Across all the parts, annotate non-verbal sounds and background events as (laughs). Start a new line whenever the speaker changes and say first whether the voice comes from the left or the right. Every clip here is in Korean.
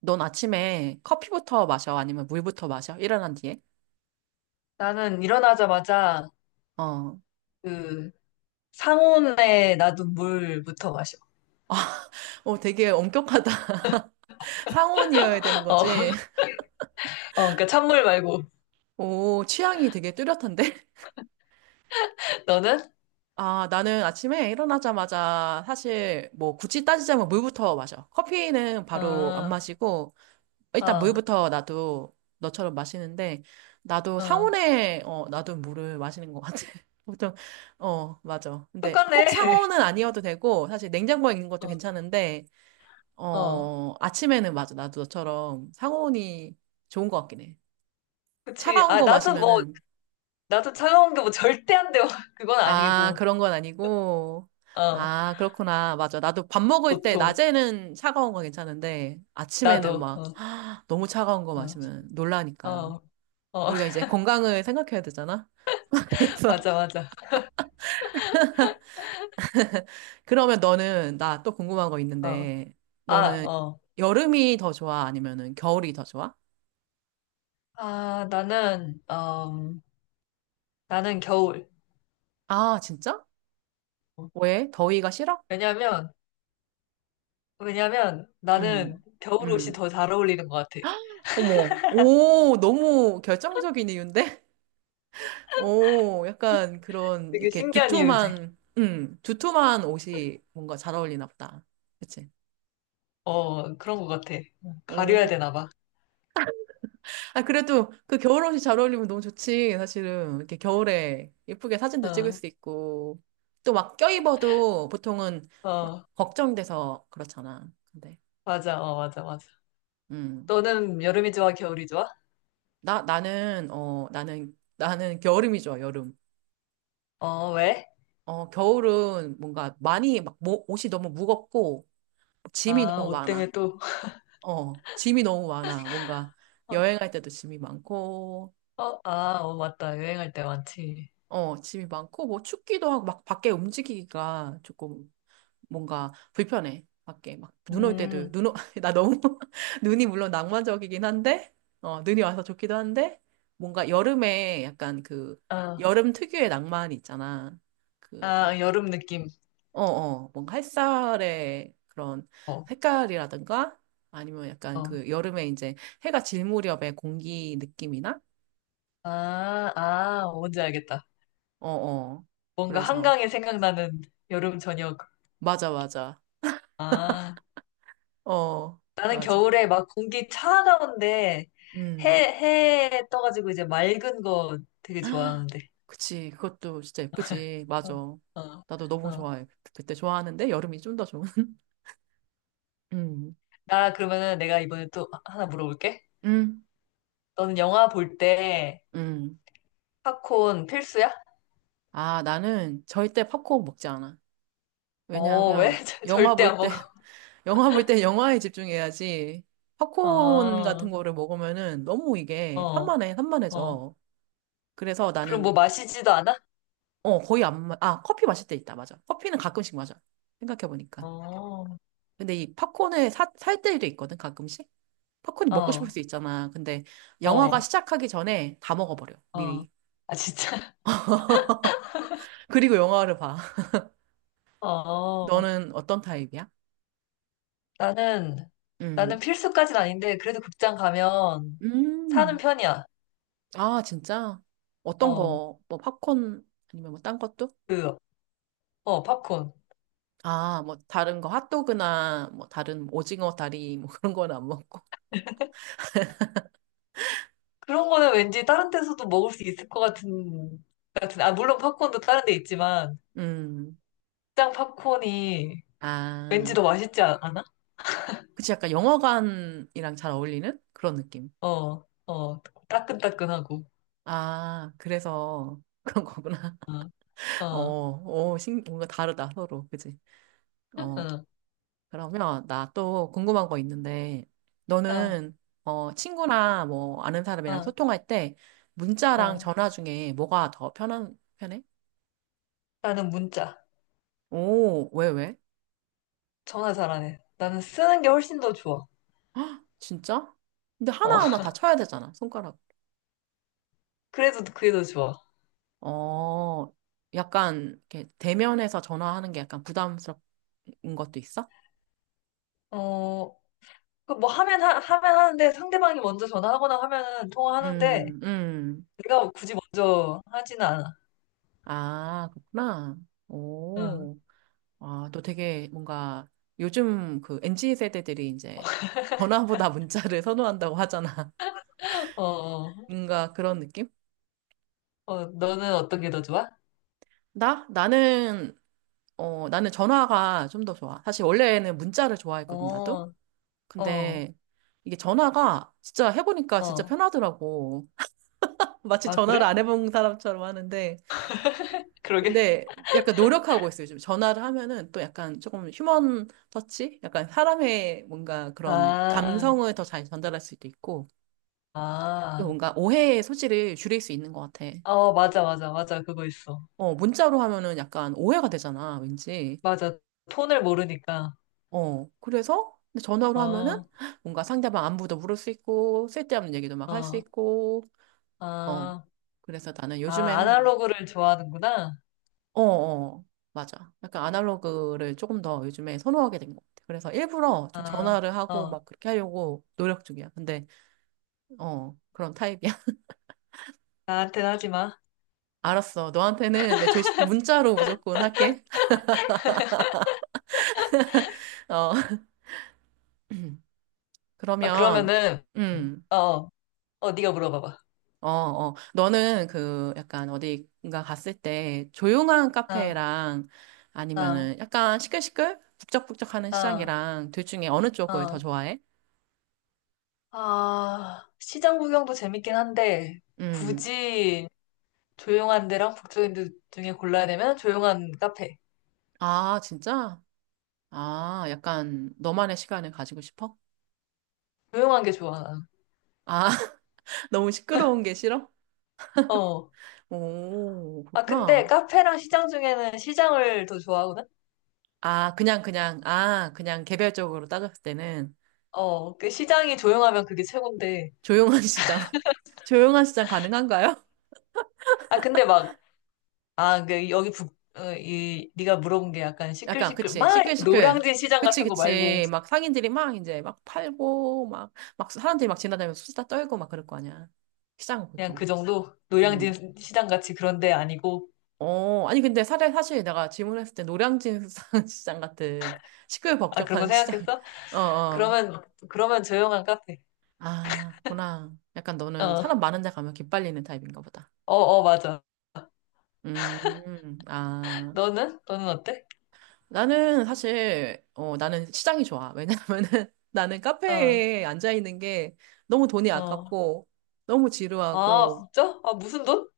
right: 넌 아침에 커피부터 마셔? 아니면 물부터 마셔? 일어난 뒤에?
left: 나는 일어나자마자
right: 어.
left: 그 상온에 놔둔 물부터 마셔.
right: 아, (laughs) 어, 되게 엄격하다. (laughs) 상온이어야 되는
left: (laughs) 어, 어,
right: 거지. (laughs)
left: 그러니까 찬물 말고.
right: 오, 취향이 되게 뚜렷한데? (laughs)
left: 너는?
right: 아, 나는 아침에 일어나자마자 사실 뭐 굳이 따지자면 물부터 마셔. 커피는 바로 안
left: 어,
right: 마시고, 일단
left: 어,
right: 물부터 나도 너처럼 마시는데, 나도
left: 어.
right: 상온에, 나도 물을 마시는 것 같아. (laughs) 보통, 어, 맞아. 근데
left: 똑같네.
right: 꼭
left: (laughs)
right: 상온은 아니어도 되고, 사실 냉장고에 있는 것도 괜찮은데,
left: 어, 어.
right: 어, 아침에는 맞아. 나도 너처럼 상온이 좋은 것 같긴 해.
left: 그치.
right: 차가운
left: 아,
right: 거
left: 나도 뭐,
right: 마시면은,
left: 나도 차가운 게 뭐 절대 안 돼. (laughs) 그건
right: 아,
left: 아니고.
right: 그런 건 아니고,
left: 어,
right: 아, 그렇구나. 맞아. 나도 밥 먹을 때,
left: 보통.
right: 낮에는 차가운 거 괜찮은데, 아침에는
left: 나도.
right: 막,
left: 어,
right: (gasps) 너무 차가운 거
left: 어,
right: 마시면 놀라니까.
left: 어, 어.
right: 우리가 이제 건강을 생각해야 되잖아? (laughs)
left: (laughs)
right: 그래서,
left: 맞아, 맞아.
right: 그러면 너는, 나 또 궁금한 거
left: 어.
right: 있는데,
left: 아,
right: 너는
left: 어.
right: 여름이 더 좋아? 아니면은 겨울이 더 좋아?
left: 아, 나는 겨울.
right: 아, 진짜? 왜? 더위가 싫어?
left: 왜냐면, 왜냐면 나는
right: 음.
left: 겨울 옷이
right: 음.
left: 더 잘 어울리는 것 같아.
right: 어머, 오, 너무 결정적인 이유인데? (laughs) 오, 약간 그런,
left: 되게
right: 이렇게
left: 신기한 이유지.
right: 두툼한, 두툼한 옷이 뭔가 잘 어울리나 보다. 그치?
left: 어, 그런 것 같아. 응, 가려야
right: 오.
left: 되나 봐.
right: 아, 그래도 그 겨울 옷이 잘 어울리면 너무 좋지, 사실은. 이렇게 겨울에 예쁘게 사진도 찍을
left: 어,
right: 수 있고. 또 막 껴입어도 보통은 막
left: 어,
right: 걱정돼서 그렇잖아. 근데,
left: 맞아, 맞아, 맞아.
right: 음.
left: 너는 여름이 좋아, 겨울이 좋아?
right: 나, 나는, 나는, 나는 겨울임이 좋아, 여름.
left: 어, 왜?
right: 어, 겨울은 뭔가 많이 막 옷이 너무 무겁고, 짐이
left: 아,
right: 너무
left: 옷
right: 많아.
left: 때문에 또,
right: 어, 짐이 너무 많아. 뭔가
left: (laughs)
right: 여행할 때도 짐이 많고,
left: 어, 아, 어, 맞다. 여행할 때 많지.
right: 어, 짐이 많고, 뭐 춥기도 하고, 막 밖에 움직이기가 조금 뭔가 불편해. 밖에 막 눈올 때도,
left: 음,
right: 눈, 오, (laughs) 나 너무, (laughs) 눈이 물론 낭만적이긴 한데, 어, 눈이 와서 좋기도 한데, 뭔가 여름에 약간 그,
left: 아,
right: 여름 특유의 낭만이 있잖아. 그막
left: 아, 여름 느낌.
right: 어, 어, 뭔가 햇살의 그런
left: 어,
right: 색깔이라든가 아니면 약간
left: 어.
right: 그 여름에 이제 해가 질 무렵의 공기 느낌이나?
left: 아, 아, 뭔지 알겠다.
right: 어, 어.
left: 뭔가
right: 그래서,
left: 한강에 생각나는 여름 저녁.
right: 맞아, 맞아.
left: 아.
right: 어,
left: 나는
right: 맞아.
left: 겨울에 막 공기 차가운데 해,
right: 음.
left: 해 떠가지고 이제 맑은 거 되게 좋아하는데.
right: (gasps) 그치. 그것도 진짜 예쁘지.
left: 어,
right: 맞아.
left: 어,
right: 나도 너무
left: 어.
right: 좋아해. 그때 좋아하는데 여름이 좀 더 좋은. (laughs) 음.
left: 나 그러면은 내가 이번에 또 하나 물어볼게.
right: 음.
left: 너는 영화 볼 때
right: 음.
left: 팝콘 필수야?
right: 아, 나는 절대 팝콘 먹지 않아.
left: 어,
right: 왜냐하면
left: 왜? (laughs) 절-
right: 영화
left: 절대 안
right: 볼때
left: 먹어.
right: 영화 볼 때 영화에 집중해야지. 팝콘
left: 어,
right: 같은 거를 먹으면은 너무 이게
left: 어,
right: 산만해,
left: 어.
right: 산만해져. 그래서
left: 그럼 뭐
right: 나는,
left: 마시지도 않아?
right: 어, 거의 안, 아, 커피 마실 때 있다. 맞아. 커피는 가끔씩 마셔. 생각해보니까.
left: 어,
right: 근데 이 팝콘을 사, 살 때도 있거든, 가끔씩. 팝콘이 먹고 싶을
left: 어,
right: 수 있잖아. 근데 영화가
left: 어,
right: 시작하기 전에 다 먹어버려,
left: 어.
right: 미리.
left: 아, 진짜? (laughs)
right: 그리고 영화를 봐. (laughs)
left: 어.
right: 너는 어떤 타입이야?
left: 나는, 나는
right: 음.
left: 필수까진 아닌데, 그래도 극장 가면 사는
right: 음.
left: 편이야.
right: 아, 진짜? 어떤
left: 어,
right: 거, 뭐 팝콘 아니면 뭐 딴 것도?
left: 그, 팝콘.
right: 아, 뭐 다른 거 핫도그나 뭐 다른 오징어 다리 뭐 그런 건 안 먹고.
left: 그런 거는 왠지 다른 데서도 먹을 수 있을 것 같은, 아, 물론 팝콘도 다른 데 있지만,
right: 음.
left: 극장 팝콘이 왠지
right: 아.
left: 더 맛있지 않아?
right: 그치 약간 영화관이랑 잘 어울리는 그런 느낌.
left: 어, 어, 따끈따끈하고.
right: 아, 그래서 그런 거구나.
left: 어, 어,
right: (laughs) 어,
left: 어,
right: 어, 신, 뭔가 다르다 서로. 그치? 어. 그러면 나 또 궁금한 거 있는데
left: 어,
right: 너는 어, 친구나 뭐 아는 사람이랑
left: 어,
right: 소통할 때 문자랑
left: 어.
right: 전화 중에 뭐가 더 편한 편해?
left: 나는 문자.
right: 오, 왜 왜?
left: 전화 잘안 해. 나는 쓰는 게 훨씬 더 좋아.
right: 헉, 진짜? 근데
left: 어,
right: 하나하나
left: (laughs)
right: 다 쳐야 되잖아, 손가락.
left: 그래도 그게 더 좋아.
right: 어, 약간, 이렇게 대면에서 전화하는 게 약간 부담스러운 것도 있어?
left: 어, 그뭐 하면 하는데 상대방이 먼저 전화하거나 하면은 통화하는데
right: 음, 음.
left: 내가 굳이 먼저 하지는 않아.
right: 아, 그렇구나.
left: 응.
right: 오. 아, 너 되게 뭔가 요즘 그 NG 세대들이 이제 전화보다 문자를 (laughs) 선호한다고 하잖아.
left: 어, 어,
right: 뭔가 그런 느낌?
left: 어, 너는 어떤 게 더 좋아?
right: 나? 나는, 어, 나는 전화가 좀 더 좋아. 사실 원래는 문자를 좋아했거든, 나도.
left: 어, 어,
right: 근데 이게 전화가 진짜 해보니까 진짜
left: 어.
right: 편하더라고. (laughs) 마치
left: 아,
right: 전화를 안
left: 그래?
right: 해본 사람처럼 하는데.
left: 그러게.
right: 근데 약간 노력하고 있어요. 요즘 전화를 하면은 또 약간 조금 휴먼 터치? 약간 사람의 뭔가 그런
left: 아,
right: 감성을 더 잘 전달할 수도 있고, 또
left: 아.
right: 뭔가 오해의 소지를 줄일 수 있는 것 같아.
left: 어, 맞아, 맞아, 맞아. 그거 있어.
right: 어, 문자로 하면은 약간 오해가 되잖아, 왠지.
left: 맞아. 톤을 모르니까.
right: 어, 그래서 근데 전화로
left: 어,
right: 하면은
left: 어,
right: 뭔가 상대방 안부도 물을 수 있고, 쓸데없는 얘기도 막 할 수 있고, 어.
left: 아,
right: 그래서 나는
left: 아,
right: 요즘에는,
left: 아날로그를 좋아하는구나.
right: 어, 어, 맞아. 약간 아날로그를 조금 더 요즘에 선호하게 된 것 같아. 그래서 일부러 좀
left: 아,
right: 전화를 하고
left: 어.
right: 막 그렇게 하려고 노력 중이야. 근데, 어, 그런 타입이야. (laughs)
left: 나한테는 하지 마.
right: 알았어. 너한테는 내 조, 문자로 무조건 할게. (laughs) 어. (clears throat)
left: 아,
right: 그러면,
left: 그러면은,
right: 음,
left: 어, 어, 어, 네가 물어봐봐.
right: 어, 어. 너는 그 약간 어디가 갔을 때 조용한
left: 아,
right: 카페랑
left: 아.
right: 아니면은 약간 시끌시끌? 북적북적하는
left: 아,
right: 시장이랑 둘 중에 어느 쪽을 더
left: 아,
right: 좋아해?
left: 아, 시장 구경도 재밌긴 한데,
right: 음.
left: 굳이 조용한 데랑 북적인 데 중에 골라야 되면 조용한 카페.
right: 아, 진짜? 아, 약간 너만의 시간을 가지고 싶어?
left: 조용한 게 좋아, 나는.
right: 아, (laughs) 너무 시끄러운 게 싫어?
left: 어.
right: 오,
left: 아, 근데
right: 그렇구나.
left: 카페랑 시장 중에는 시장을 더 좋아하거든?
right: 아, 그냥, 그냥, 아, 그냥 개별적으로 따졌을 때는
left: 어, 그 시장이 조용하면 그게 최고인데.
right: 조용한 (laughs) 시장, 조용한 시장 가능한가요?
left: 아, 근데 막, 아, 그 여기 북, 어, 이, 네가 물어본 게 약간
right: 약간,
left: 시끌시끌,
right: 그치,
left: 막 이렇게
right: 시끌시끌.
left: 노량진 시장
right: 그치,
left: 같은 거 말고,
right: 그치. 막 상인들이 막 이제 막 팔고, 막, 막 사람들이 막 지나다니면서 수다 떨고 막 그럴 거 아니야. 시장은
left: 그냥
right: 보통.
left: 그 정도?
right: 음.
left: 노량진 시장 같이 그런 데 아니고,
right: 어, 아니, 근데 사실, 사실 내가 질문했을 때 노량진 수산 (laughs) 시장 같은
left: 아, 그런 거
right: 시끌벅적한 시장,
left: 생각했어?
right: (laughs) 어, 어.
left: 그러면, 그러면, 조용한 카페.
right: 아, 구나. 약간 너는
left: 어,
right: 사람 많은 데 가면 기빨리는 타입인가 보다.
left: 어, 어, 맞아.
right: 아.
left: 너는? 너는 어때?
right: 나는 사실, 어, 나는 시장이 좋아. 왜냐면은 (laughs) 나는
left: 어,
right: 카페에 앉아있는 게 너무 돈이
left: 어.
right: 아깝고, 너무
left: 아,
right: 지루하고,
left: 진짜? 아, 무슨 돈?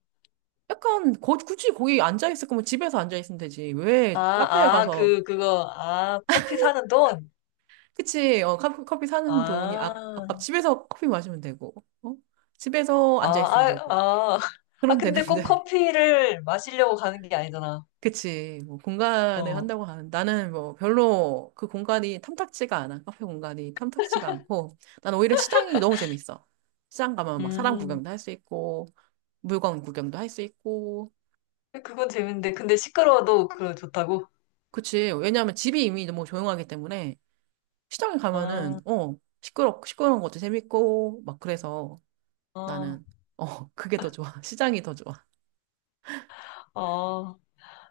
right: 약간, 굳이 거기 앉아있을 거면 집에서 앉아있으면 되지.
left: 아,
right: 왜 카페에
left: 아,
right: 가서
left: 그거, 아, 커피 사는 돈?
right: 그치, 어, 커피 사는 돈이
left: 아,
right: 아, 아깝, 집에서 커피 마시면 되고, 어? 집에서
left: 아, 아,
right: 앉아있으면 되고,
left: 아. 아,
right: 그런
left: 근데
right: 되는데.
left: 꼭
right: (laughs)
left: 커피를 마시려고 가는 게 아니잖아.
right: 그치, 뭐, 공간을
left: 어,
right: 한다고 하는, 나는 뭐, 별로 그 공간이 탐탁지가 않아. 카페 공간이 탐탁지가 않고, 난 오히려 시장이 너무 재밌어. 시장 가면 막 사람
left: 음,
right: 구경도 할 수 있고, 물건 구경도 할 수 있고,
left: 그건 재밌는데. 근데 시끄러워도 그거 좋다고?
right: 그치. 왜냐하면 집이 이미 너무 조용하기 때문에, 시장에 가면은,
left: 아,
right: 어, 시끄러운 것도 재밌고, 막 그래서,
left: 어,
right: 나는 어 (laughs) 그게 더 좋아. 시장이 더 좋아.
left: 어,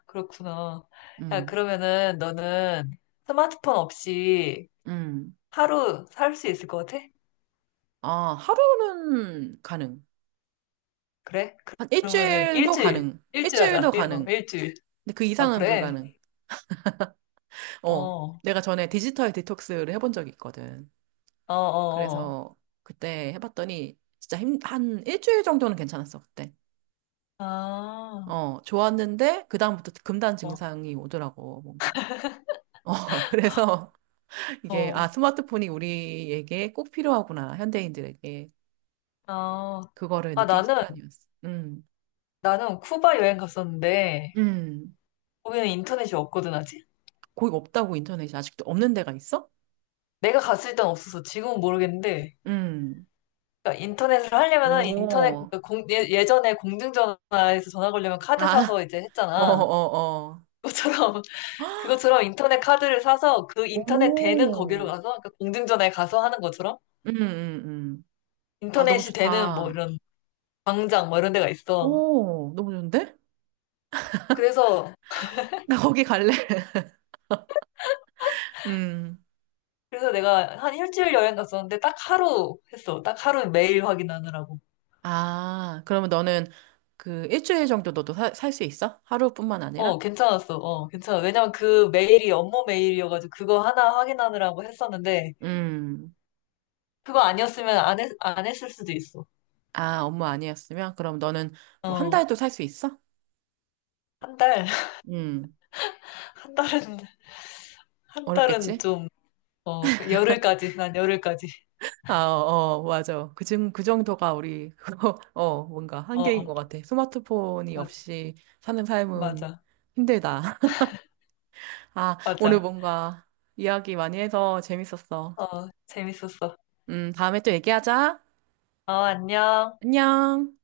left: 그렇구나. 야,
right: 음,
left: 그러면은 너는 스마트폰 없이
right: 음.
left: 하루 살 수 있을 것 같아?
right: 아 하루는 가능.
left: 그래?
right: 한
left: 그러면은
right: 일주일도
left: 일주일,
right: 가능.
left: 일주일
right: 일주일도
left: 하자.
right: 가능.
left: 일주일.
right: 근데 그
left: 아,
right: 이상은
left: 그래?
right: 불가능. 어
left: 어,
right: 내가 전에 디지털 디톡스를 해본 적이 있거든.
left: 어, 어, 어.
right: 그래서 그때 해봤더니 진짜 힘, 한 일주일 정도는 괜찮았어 그때.
left: 아,
right: 어 좋았는데 그 다음부터 금단
left: 어,
right: 증상이 오더라고 뭔가. 어 (laughs) 그래서 이게 아
left: 어,
right: 스마트폰이 우리에게 꼭 필요하구나 현대인들에게.
left: 아.
right: 그거를
left: 아,
right: 느낀
left: 나는,
right: 시간이었어.
left: 나는 쿠바 여행 갔었는데,
right: 음.
left: 거기는 인터넷이 없거든, 아직?
right: 거기 없다고 인터넷이 아직도 없는 데가 있어?
left: 내가 갔을 땐 없어서 지금은 모르겠는데,
right: 음,
left: 그러니까 인터넷을 하려면은 인터넷,
right: 오,
left: 그 공, 예, 예전에 공중전화에서 전화 걸려면 카드 사서
right: 아,
left: 이제
right: (laughs) 어,
left: 했잖아.
right: 어,
left: 그것처럼
right: 어.
left: 인터넷 카드를 사서 그 인터넷 되는 거기로
right: 오,
left: 가서 그러니까 공중전화에 가서 하는 것처럼
right: 음, 음. 아, 너무
left: 인터넷이 되는 뭐
right: 좋다.
left: 이런 광장 뭐 이런 데가 있어.
right: 오, 너무 좋은데?
left: 그래서
right: (laughs) 나 거기 갈래? (laughs) 음.
left: 그래서 내가 한 일주일 여행 갔었는데 딱 하루 했어. 딱 하루 메일 확인하느라고.
right: 아, 그러면 너는 그 일주일 정도 너도 살 수 있어? 하루뿐만
left: 어,
right: 아니라?
left: 괜찮았어. 어, 괜찮아. 왜냐면 그 메일이 업무 메일이어가지고 그거 하나 확인하느라고 했었는데
right: 음.
left: 그거 아니었으면 안 했을 수도 있어.
right: 아, 업무 아니었으면? 그럼 너는 뭐 한
left: 어,
right: 달도 살 수 있어?
left: 한 달, (laughs)
right: 음.
left: 한 달은, 한 달은
right: 어렵겠지?
left: 좀, 어, 열흘까지, 난 열흘까지.
right: 아, 어, 맞아. 그, 정, 그 정도가 우리, (laughs) 어, 뭔가
left: 어,
right: 한계인 것 같아. 스마트폰이
left: 맞아.
right: 없이 사는 삶은
left: 맞아.
right: 힘들다. (laughs) 아, 오늘
left: 맞아.
right: 뭔가 이야기 많이 해서 재밌었어.
left: 어, 재밌었어.
right: 다음에 또 얘기하자.
left: 어, 안녕.
right: 안녕.